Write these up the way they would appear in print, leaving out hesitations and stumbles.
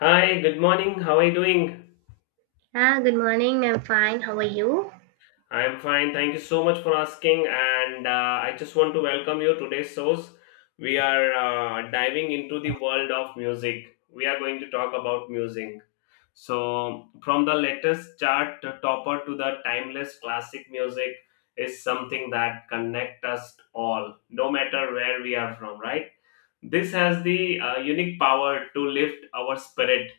Hi, good morning. How are you doing? Ah, good morning. I'm fine. How are you? I'm fine. Thank you so much for asking. And I just want to welcome you to today's shows. We are diving into the world of music. We are going to talk about music. So, from the latest chart topper to the timeless classic, music is something that connect us all, no matter where we are from, right? This has the unique power to lift our spirit,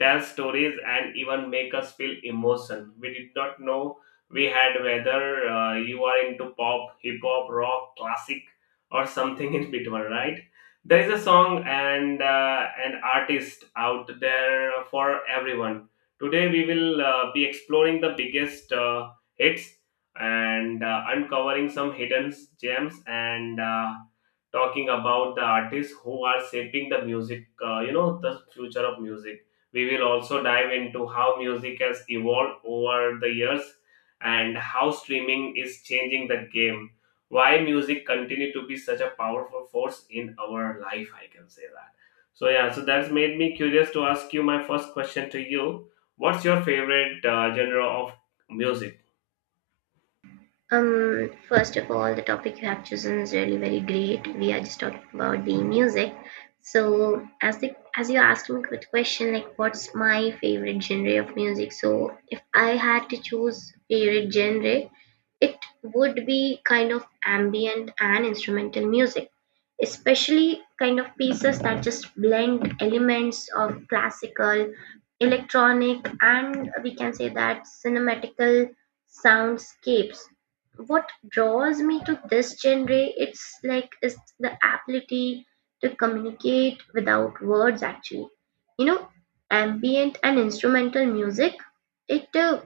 tell stories, and even make us feel emotion. We did not know we had whether you are into pop, hip hop, rock, classic, or something in between, right? There is a song and an artist out there for everyone. Today we will be exploring the biggest hits and uncovering some hidden gems and. Talking about the artists who are shaping the music, the future of music. We will also dive into how music has evolved over the years and how streaming is changing the game. Why music continue to be such a powerful force in our life, I can say that. So yeah, so that's made me curious to ask you my first question to you. What's your favorite genre of music? First of all, the topic you have chosen is really very great. We are just talking about the music. So, as you asked me the question, like, what's my favorite genre of music? So, if I had to choose favorite genre, it would be kind of ambient and instrumental music, especially kind of pieces that just blend elements of classical, electronic, and we can say that cinematical soundscapes. What draws me to this genre, it's like is the ability to communicate without words actually. You know, ambient and instrumental music, it uh,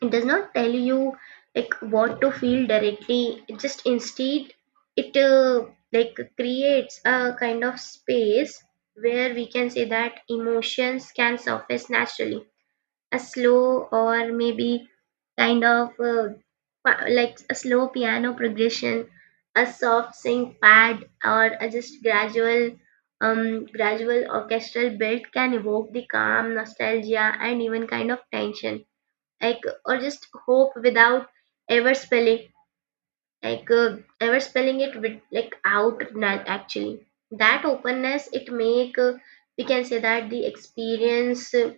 it does not tell you like what to feel directly. It just instead it like creates a kind of space where we can say that emotions can surface naturally, a slow or maybe kind of uh, like a slow piano progression, a soft sync pad or a just gradual gradual orchestral build can evoke the calm nostalgia and even kind of tension like or just hope without ever spelling ever spelling it with like out na- actually. That openness, it make we can say that the experience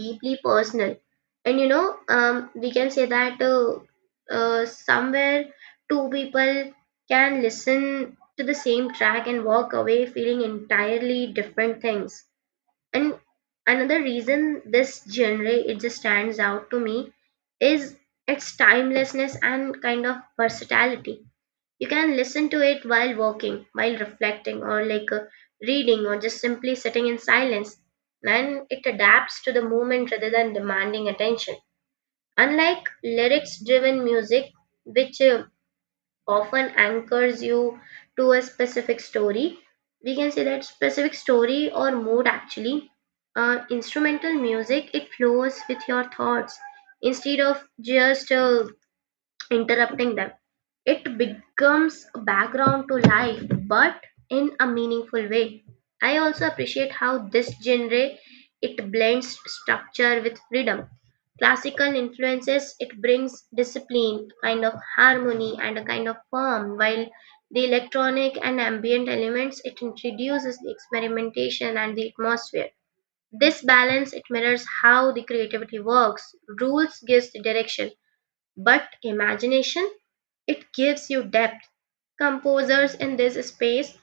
deeply personal. And you know, we can say that somewhere two people can listen to the same track and walk away feeling entirely different things. And another reason this genre it just stands out to me is its timelessness and kind of versatility. You can listen to it while walking, while reflecting, or reading, or just simply sitting in silence. And it adapts to the moment rather than demanding attention. Unlike lyrics driven music, which often anchors you to a specific story. We can say that specific story or mood actually. Instrumental music, it flows with your thoughts instead of just interrupting them. It becomes a background to life, but in a meaningful way. I also appreciate how this genre it blends structure with freedom. Classical influences it brings discipline, kind of harmony, and a kind of form, while the electronic and ambient elements it introduces the experimentation and the atmosphere. This balance it mirrors how the creativity works. Rules gives the direction, but imagination, it gives you depth. Composers in this space,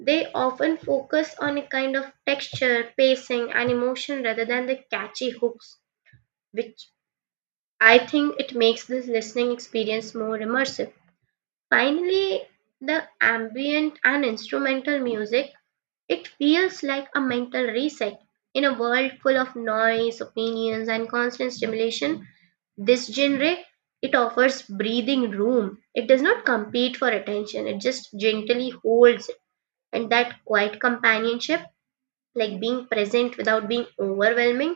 they often focus on a kind of texture, pacing, and emotion rather than the catchy hooks, which I think it makes this listening experience more immersive. Finally, the ambient and instrumental music, it feels like a mental reset. In a world full of noise, opinions, and constant stimulation, this genre it offers breathing room. It does not compete for attention. It just gently holds it. And that quiet companionship, like being present without being overwhelming,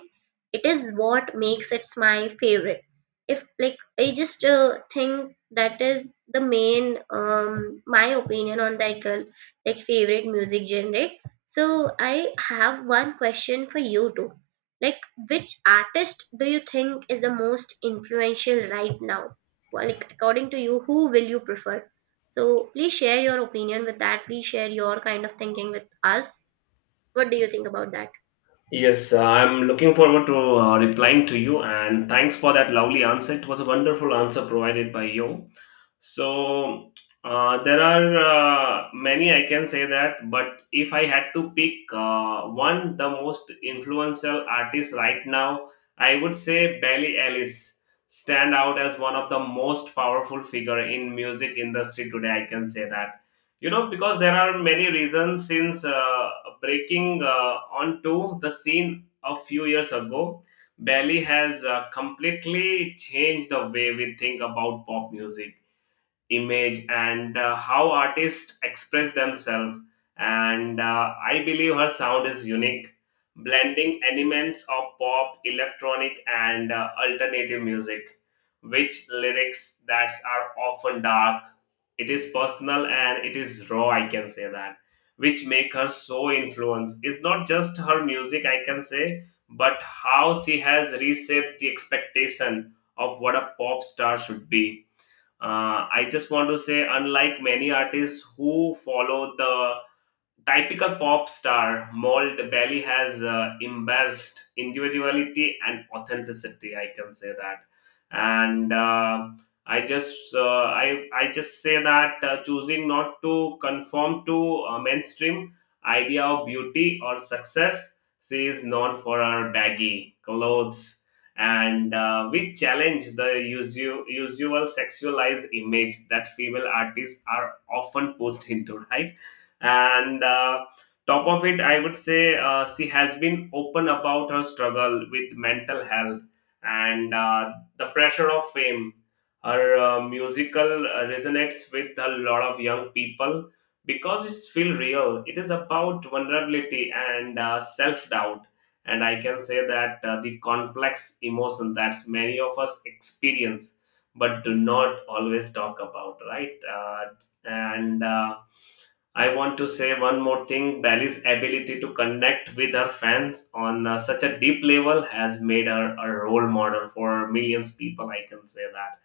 it is what makes it my favorite. If like I just think that is the main my opinion on that girl, like favorite music genre. So I have one question for you too. Like, which artist do you think is the most influential right now? Well, like according to you, who will you prefer? So please share your opinion with that. Please share your kind of thinking with us. What do you think about that? Yes, I'm looking forward to replying to you, and thanks for that lovely answer. It was a wonderful answer provided by you. So there are many I can say that, but if I had to pick one, the most influential artist right now, I would say Billie Ellis stand out as one of the most powerful figure in music industry today. I can say that, you know, because there are many reasons. Since breaking onto the scene a few years ago, Belly has completely changed the way we think about pop music image and how artists express themselves, and I believe her sound is unique, blending elements of pop, electronic, and alternative music, which lyrics that are often dark. It is personal and it is raw, I can say that, which make her so influence. It's not just her music, I can say, but how she has reshaped the expectation of what a pop star should be. I just want to say, unlike many artists who follow the typical pop star mold, Belly has embarrassed individuality and authenticity, I can say that. And I just say that, choosing not to conform to a mainstream idea of beauty or success, she is known for her baggy clothes, and we challenge the usual sexualized image that female artists are often pushed into, right? and Top of it, I would say she has been open about her struggle with mental health and the pressure of fame. Her musical resonates with a lot of young people, because it's feel real. It is about vulnerability and self doubt, and I can say that the complex emotion that many of us experience but do not always talk about, right? And I want to say one more thing. Bally's ability to connect with her fans on such a deep level has made her a role model for millions people. I can say that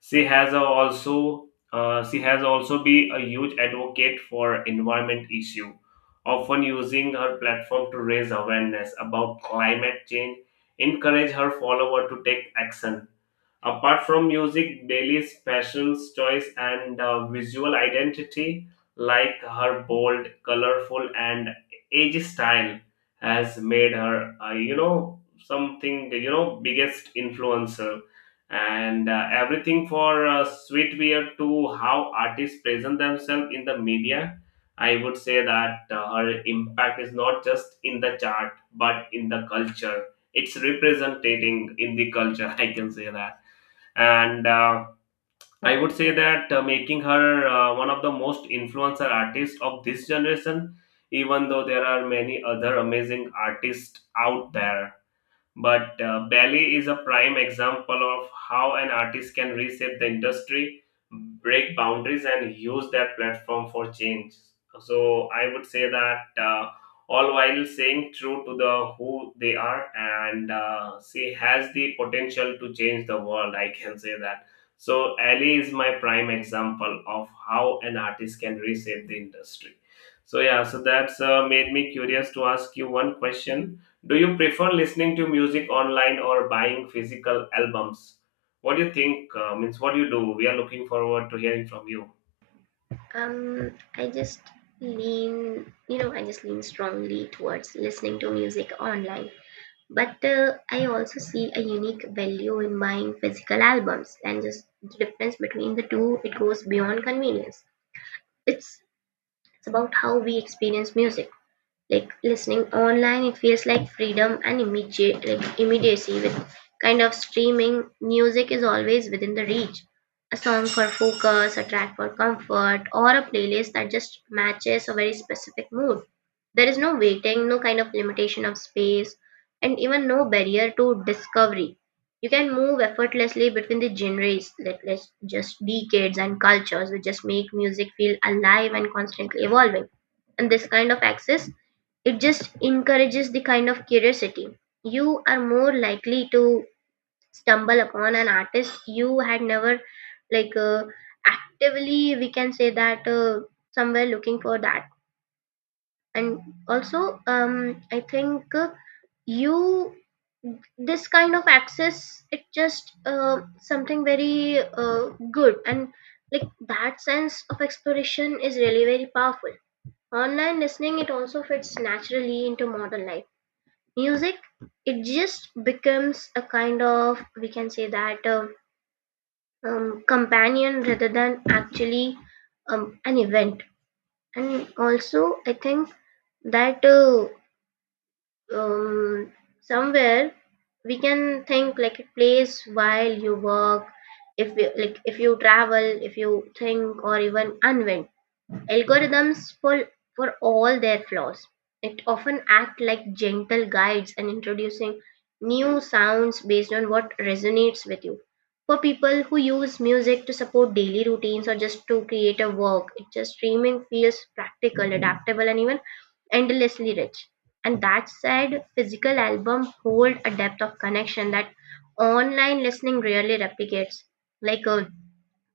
she has a also she has also be a huge advocate for environment issue, often using her platform to raise awareness about climate change, encourage her follower to take action. Apart from music, Bailey's fashion's choice and visual identity, like her bold, colorful, and edgy style, has made her, something, biggest influencer. And everything for sweetwear to how artists present themselves in the media, I would say that her impact is not just in the chart, but in the culture. It's representing in the culture, I can say that. And I would say that making her one of the most influencer artists of this generation, even though there are many other amazing artists out there. But Belly is a prime example of how an artist can reshape the industry, break boundaries, and use that platform for change. So I would say that all while staying true to the who they are, and she has the potential to change the world. I can say that. So Ali is my prime example of how an artist can reshape the industry. So yeah, so that's made me curious to ask you one question. Do you prefer listening to music online or buying physical albums? What do you think? Means what do you do? We are looking forward to hearing from you. I just lean, I just lean strongly towards listening to music online. But I also see a unique value in buying physical albums. And just the difference between the two, it goes beyond convenience. It's, it's about how we experience music. Like listening online, it feels like freedom and immediate like immediacy. With kind of streaming, music is always within the reach. A song for focus, a track for comfort, or a playlist that just matches a very specific mood. There is no waiting, no kind of limitation of space, and even no barrier to discovery. You can move effortlessly between the genres, let's just decades and cultures, which just make music feel alive and constantly evolving. And this kind of access, it just encourages the kind of curiosity. You are more likely to stumble upon an artist you had never like uh, actively, we can say that, somewhere looking for that. And also I think you, this kind of access, it just something very good. And like that sense of exploration is really very powerful. Online listening it also fits naturally into modern life. Music it just becomes a kind of, we can say that, companion rather than actually an event. And also I think that um, somewhere we can think like a place while you work, if you like, if you travel, if you think or even unwind. Algorithms, for all their flaws, it often act like gentle guides and introducing new sounds based on what resonates with you. For people who use music to support daily routines or just to create a work, it just streaming feels practical, adaptable, and even endlessly rich. And that said, physical albums hold a depth of connection that online listening rarely replicates. Like a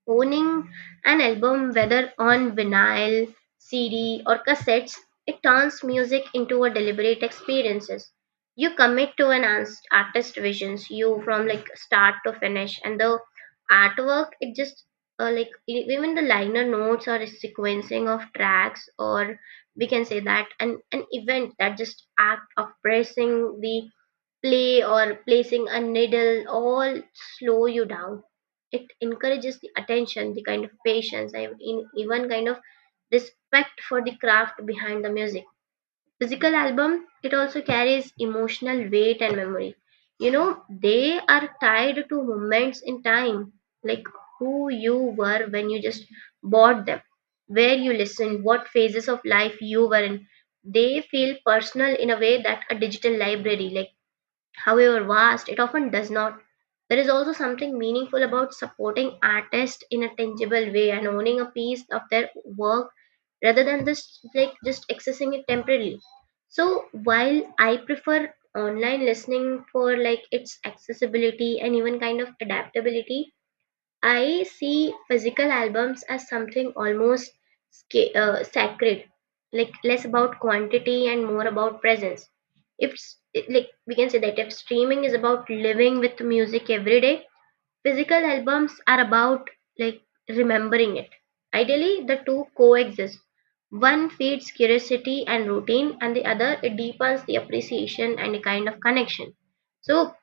Owning an album, whether on vinyl, CD, or cassettes, it turns music into a deliberate experiences. You commit to an artist visions, you from like start to finish, and the artwork it just like even the liner notes or sequencing of tracks, or we can say that an event, that just act of pressing the play or placing a needle, all slow you down. It encourages the attention, the kind of patience, and even kind of respect for the craft behind the music. Physical album it also carries emotional weight and memory. You know, they are tied to moments in time. Like who you were when you just bought them, where you listened, what phases of life you were in. They feel personal in a way that a digital library, like however vast, it often does not. There is also something meaningful about supporting artists in a tangible way and owning a piece of their work rather than just accessing it temporarily. So while I prefer online listening for like its accessibility and even kind of adaptability, I see physical albums as something almost sacred, like less about quantity and more about presence. If we can say that if streaming is about living with music every day, physical albums are about like remembering it. Ideally, the two coexist. One feeds curiosity and routine, and the other it deepens the appreciation and a kind of connection. So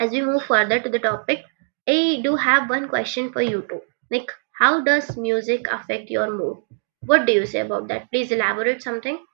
as we move further to the topic, I do have one question for you too. Like, how does music affect your mood? What do you say about that? Please elaborate something.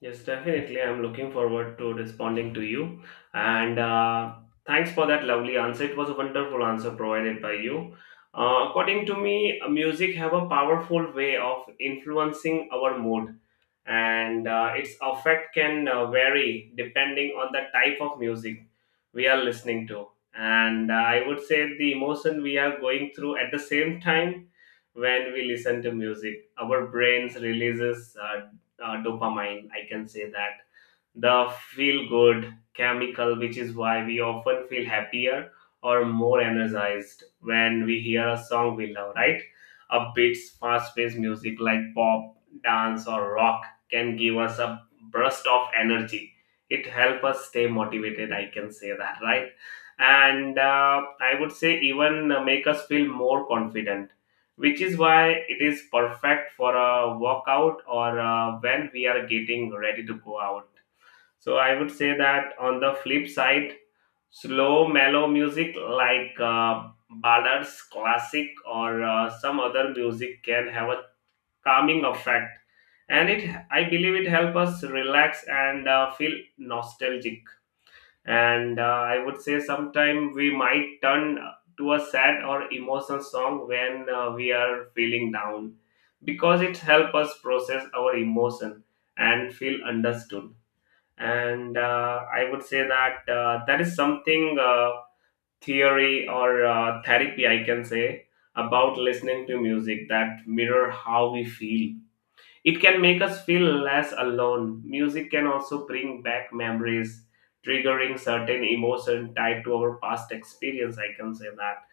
Yes, definitely. I'm looking forward to responding to you. And Thanks for that lovely answer. It was a wonderful answer provided by you. According to me, music have a powerful way of influencing our mood, and its effect can vary depending on the type of music we are listening to, and I would say the emotion we are going through at the same time. When we listen to music, our brains releases dopamine, I can say that, the feel good chemical, which is why we often feel happier or more energized when we hear a song we love, right? Upbeats, fast paced music like pop, dance, or rock can give us a burst of energy. It helps us stay motivated, I can say that, right? And I would say, even make us feel more confident, which is why it is perfect for a workout, or when we are getting ready to go out. So I would say that on the flip side, slow, mellow music like ballads, classic, or some other music can have a calming effect, and it, I believe, it helps us relax and feel nostalgic. And I would say sometime we might turn to a sad or emotional song when we are feeling down, because it helps us process our emotion and feel understood. And I would say that that is something theory or therapy, I can say, about listening to music that mirror how we feel. It can make us feel less alone. Music can also bring back memories, triggering certain emotion tied to our past experience. I can say that.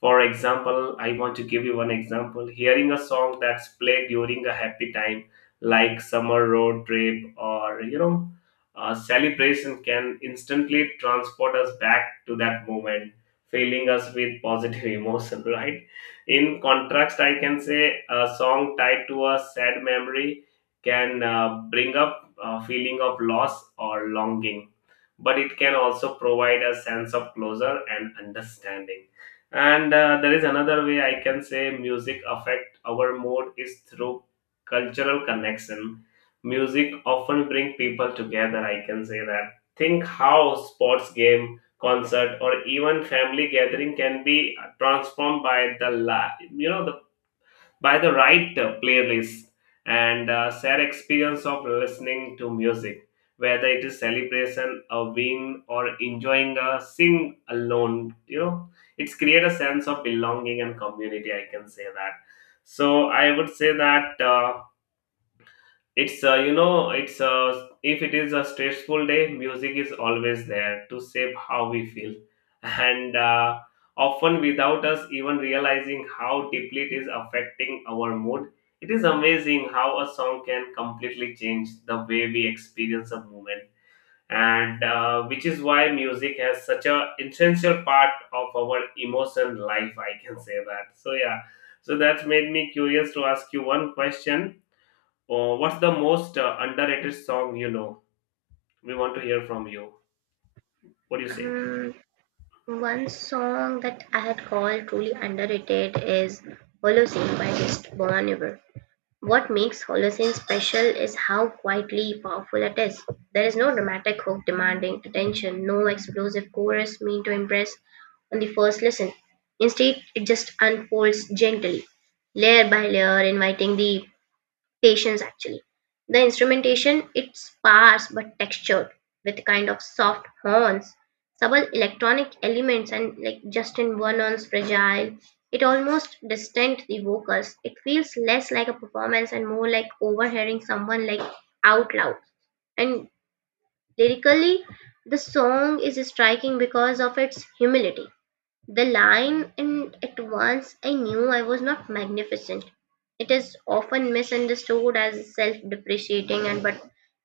For example, I want to give you one example. Hearing a song that's played during a happy time, like summer road trip, or a celebration, can instantly transport us back to that moment, filling us with positive emotion, right? In contrast, I can say a song tied to a sad memory can bring up a feeling of loss or longing, but it can also provide a sense of closure and understanding. And There is another way, I can say, music affect our mood is through cultural connection. Music often bring people together, I can say that. Think how sports game, concert, or even family gathering can be transformed by the la- you know the, by the right playlist. And share experience of listening to music, whether it is celebration, a win, or enjoying a sing alone, it's create a sense of belonging and community. I can say that. So I would say that. It's you know, it's If it is a stressful day, music is always there to shape how we feel, and often without us even realizing how deeply it is affecting our mood. It is amazing how a song can completely change the way we experience a moment, and which is why music has such a essential part of our emotion life. I can say that. So yeah, so that's made me curious to ask you one question. What's the most underrated song you know? We want to hear from you. What do you say? Um, One song that I had called truly underrated is Holocene by Just Bon Iver. What makes Holocene special is how quietly powerful it is. There is no dramatic hook demanding attention, no explosive chorus meant to impress on the first listen. Instead, it just unfolds gently, layer by layer, inviting the patience actually. The instrumentation it's sparse but textured, with kind of soft horns, subtle electronic elements, and like Justin Vernon's fragile, it almost distant the vocals. It feels less like a performance and more like overhearing someone like out loud. And lyrically, the song is striking because of its humility. The line, "and at once I knew I was not magnificent." It is often misunderstood as self-depreciating, and but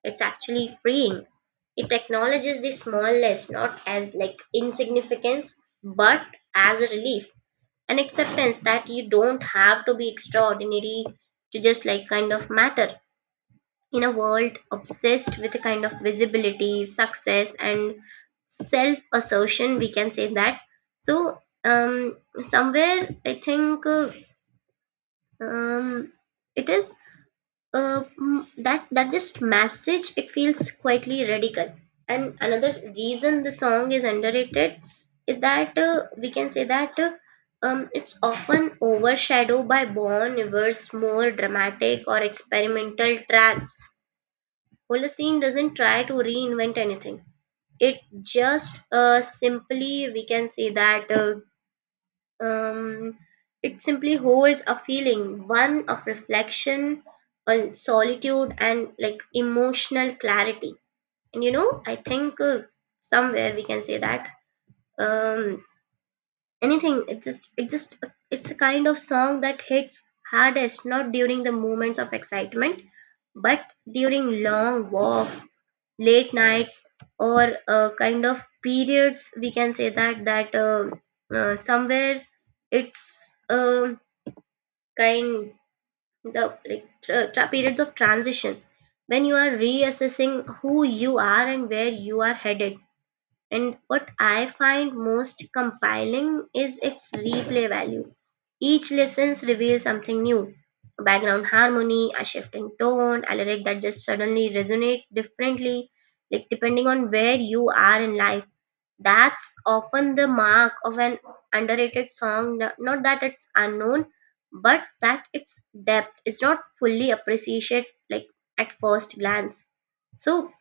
it's actually freeing. It acknowledges the smallness not as like insignificance but as a relief. An acceptance that you don't have to be extraordinary to just like kind of matter in a world obsessed with a kind of visibility, success, and self assertion, we can say that. So, um, somewhere I think um, it is that just message, it feels quietly radical. And another reason the song is underrated is that we can say that it's often overshadowed by Bon Iver's more dramatic or experimental tracks. Holocene doesn't try to reinvent anything. It just simply, we can say that, um, it simply holds a feeling, one of reflection, solitude, and like emotional clarity. And you know, I think somewhere we can say that um, anything. It just, it's a kind of song that hits hardest not during the moments of excitement, but during long walks, late nights, or kind of periods, we can say that, that somewhere it's kind the like periods of transition, when you are reassessing who you are and where you are headed. And what I find most compelling is its replay value. Each listens reveals something new. A background harmony, a shift in tone, a lyric that just suddenly resonate differently, like depending on where you are in life. That's often the mark of an underrated song. Not that it's unknown, but that its depth is not fully appreciated like at first glance. So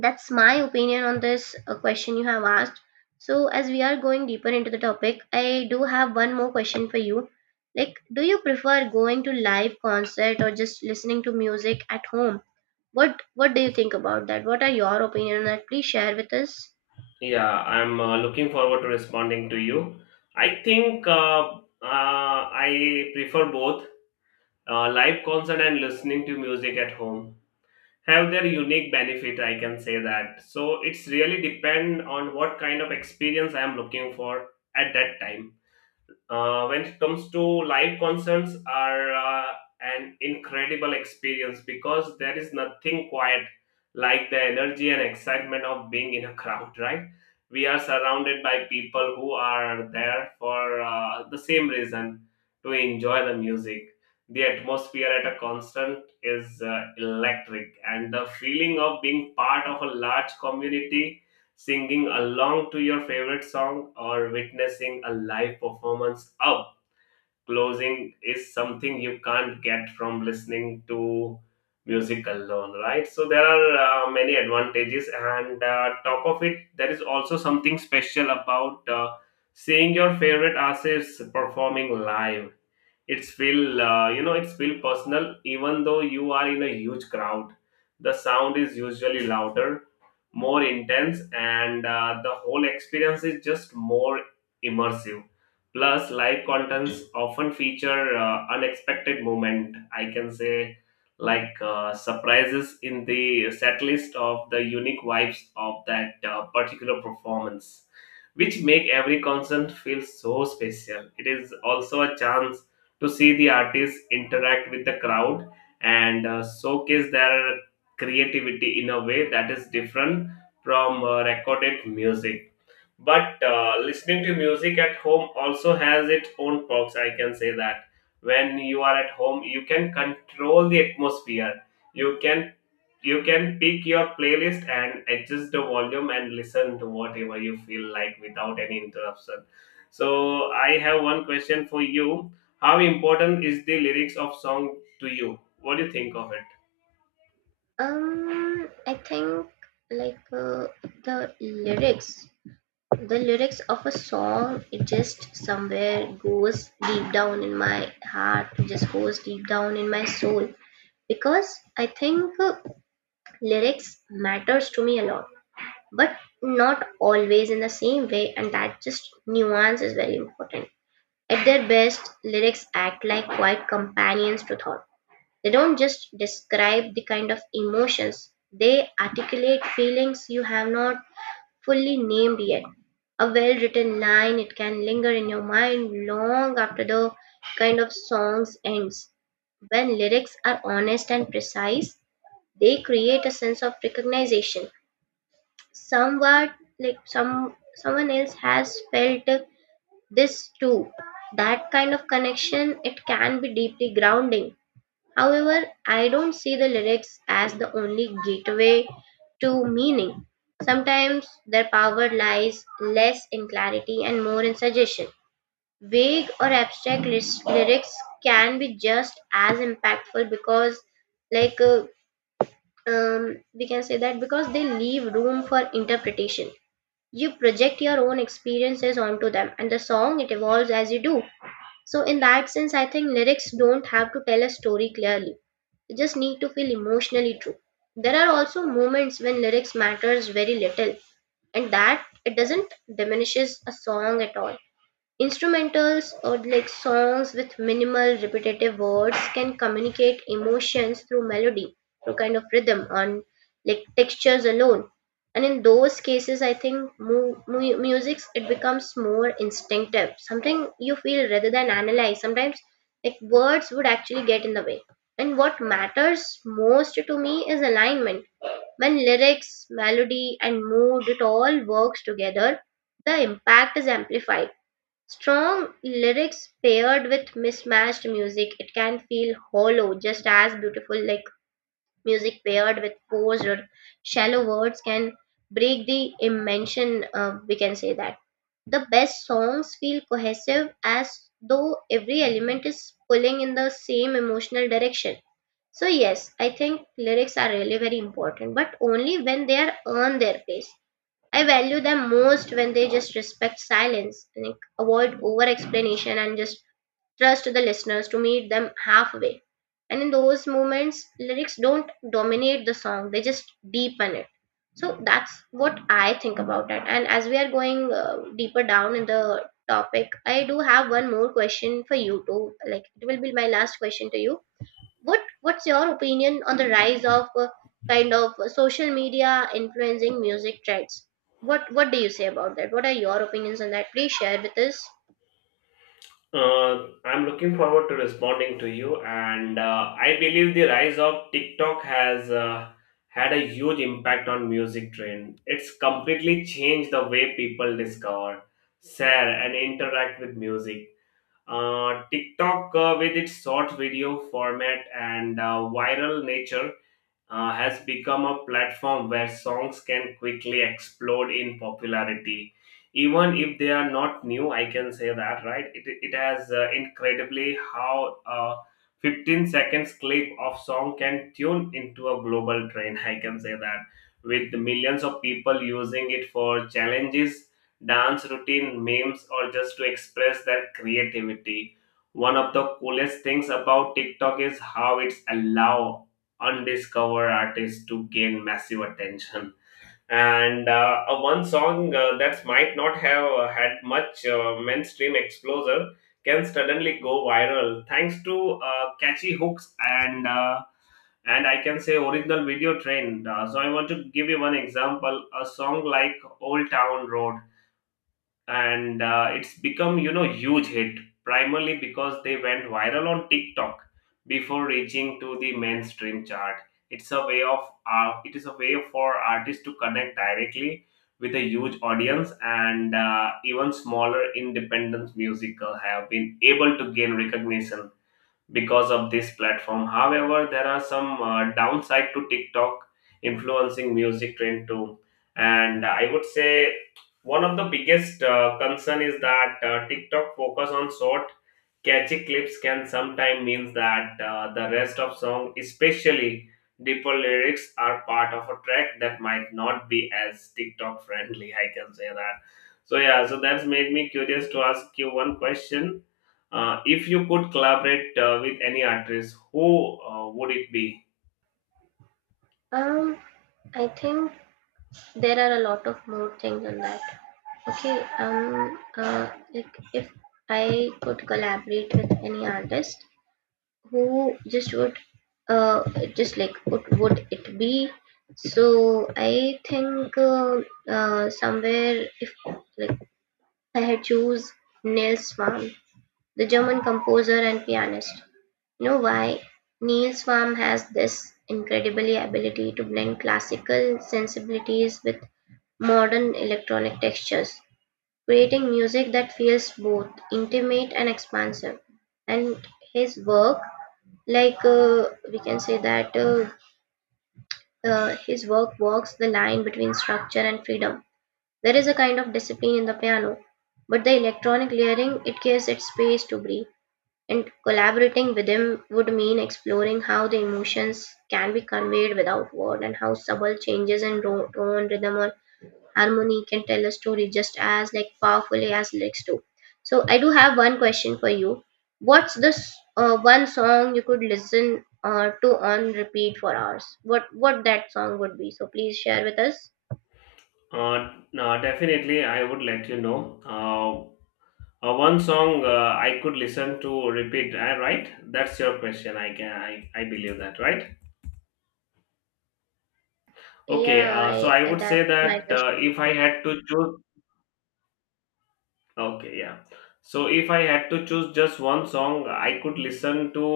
that's my opinion on this question you have asked. So, as we are going deeper into the topic, I do have one more question for you. Like, do you prefer going to live concert or just listening to music at home? What do you think about that? What are your opinion on that? Please share with us. Yeah, I'm looking forward to responding to you. I prefer both live concert and listening to music at home have their unique benefit. I can say that. So it's really depend on what kind of experience I am looking for at that time. When it comes to live concerts are an incredible experience because there is nothing quite like the energy and excitement of being in a crowd, right? We are surrounded by people who are there for the same reason, to enjoy the music. The atmosphere at a concert is electric, and the feeling of being part of a large community, singing along to your favorite song or witnessing a live performance up closing, is something you can't get from listening to music alone, right? So there are many advantages, and top of it there is also something special about seeing your favorite artists performing live. It's feel it's feel personal even though you are in a huge crowd. The sound is usually louder, more intense, and the whole experience is just more immersive. Plus, live contents often feature unexpected moment, I can say, like surprises in the set list of the unique vibes of that particular performance, which make every concert feel so special. It is also a chance to see the artists interact with the crowd and showcase their creativity in a way that is different from recorded music. But listening to music at home also has its own perks, I can say that. When you are at home, you can control the atmosphere. You can you can pick your playlist and adjust the volume and listen to whatever you feel like without any interruption. So I have one question for you: how important is the lyrics of song to you? What do you think of it? I think like uh, the lyrics The lyrics of a song, it just somewhere goes deep down in my heart, it just goes deep down in my soul because I think lyrics matters to me a lot, but not always in the same way, and that just nuance is very important. At their best, lyrics act like quiet companions to thought. They don't just describe the kind of emotions, they articulate feelings you have not fully named yet. A well written line, it can linger in your mind long after the kind of songs ends. When lyrics are honest and precise, they create a sense of recognition. Somewhat like someone else has felt this too. That kind of connection it can be deeply grounding. However, I don't see the lyrics as the only gateway to meaning. Sometimes their power lies less in clarity and more in suggestion. Vague or abstract lyrics can be just as impactful because, like, uh, we can say that because they leave room for interpretation. You project your own experiences onto them, and the song it evolves as you do. So, in that sense, I think lyrics don't have to tell a story clearly, you just need to feel emotionally true. There are also moments when lyrics matters very little and that it doesn't diminishes a song at all. Instrumentals or like songs with minimal repetitive words can communicate emotions through melody, through kind of rhythm on like textures alone. And in those cases, I think music it becomes more instinctive, something you feel rather than analyze. Sometimes like words would actually get in the way. And what matters most to me is alignment. When lyrics, melody, and mood it all works together, the impact is amplified. Strong lyrics paired with mismatched music, it can feel hollow, just as beautiful like music paired with forced or shallow words can break the immersion. We can say that the best songs feel cohesive as though every element is pulling in the same emotional direction. So, yes, I think lyrics are really very important, but only when they are earn their place. I value them most when they just respect silence, like avoid over explanation and just trust the listeners to meet them halfway. And in those moments, lyrics don't dominate the song, they just deepen it. So that's what I think about it. And as we are going deeper down in the topic, I do have one more question for you too. Like it will be my last question to you. What's your opinion on the rise of kind of social media influencing music trends? What do you say about that? What are your opinions on that? Please share with us. I'm looking forward to responding to you, and I believe the rise of TikTok has had a huge impact on music trend. It's completely changed the way people discover, share, and interact with music. TikTok, with its short video format and viral nature, has become a platform where songs can quickly explode in popularity. Even if they are not new, I can say that, right? It has incredibly how a 15 seconds clip of song can tune into a global trend. I can say that, with millions of people using it for challenges, dance routine, memes, or just to express their creativity. One of the coolest things about TikTok is how it's allow undiscovered artists to gain massive attention. And One song that might not have had much mainstream exposure can suddenly go viral thanks to catchy hooks and I can say original video trend. So I want to give you one example: a song like "Old Town Road," and it's become, huge hit, primarily because they went viral on TikTok before reaching to the mainstream chart. It's a way of it is a way for artists to connect directly with a huge audience, and even smaller independent musical have been able to gain recognition because of this platform. However, there are some downside to TikTok influencing music trend too. And I would say one of the biggest concern is that TikTok focus on short catchy clips can sometimes mean that the rest of song, especially deeper lyrics, are part of a track that might not be as TikTok friendly. I can say that. So yeah, so that's made me curious to ask you one question. If you could collaborate with any artist, who would it be? Um, I think there are a lot of more things on that. Okay. Like if I could collaborate with any artist, who just would, uh, just like what would it be? So I think somewhere if like I had Verheytuse Niels Swam, the German composer and pianist. You know why? Niels Swam has this incredible ability to blend classical sensibilities with modern electronic textures, creating music that feels both intimate and expansive. And his work, like we can say that his work walks the line between structure and freedom. There is a kind of discipline in the piano, but the electronic layering it gives it space to breathe. And collaborating with him would mean exploring how the emotions can be conveyed without word and how subtle changes in tone, rhythm, or harmony can tell a story just as like powerfully as lyrics do. So I do have one question for you. What's this one song you could listen to on repeat for hours? What that song would be? So please share with us. No, definitely, I would let you know. One song I could listen to repeat. Right? That's your question. I can. I believe that, right? Okay, Yeah, so I would that's say my that question. If I had to choose, okay, yeah. So if I had to choose just one song I could listen to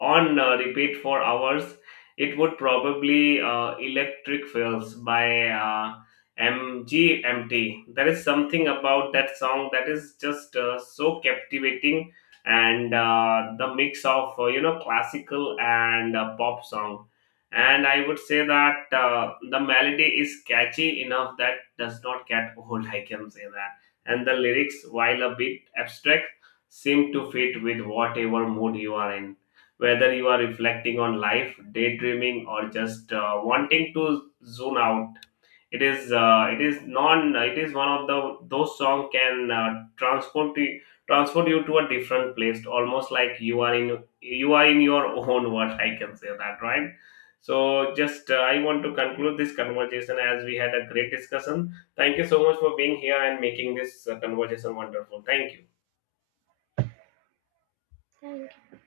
on repeat for hours, it would probably Electric Feels by MGMT. There is something about that song that is just so captivating, and the mix of classical and pop song. And I would say that the melody is catchy enough that does not get old. I can say that, and the lyrics, while a bit abstract, seem to fit with whatever mood you are in. Whether you are reflecting on life, daydreaming, or just wanting to zone out, it is one of the those song can transport you to a different place, almost like you are in your own world. I can say that, right. So just I want to conclude this conversation as we had a great discussion. Thank you so much for being here and making this conversation wonderful. Thank you. Thank you.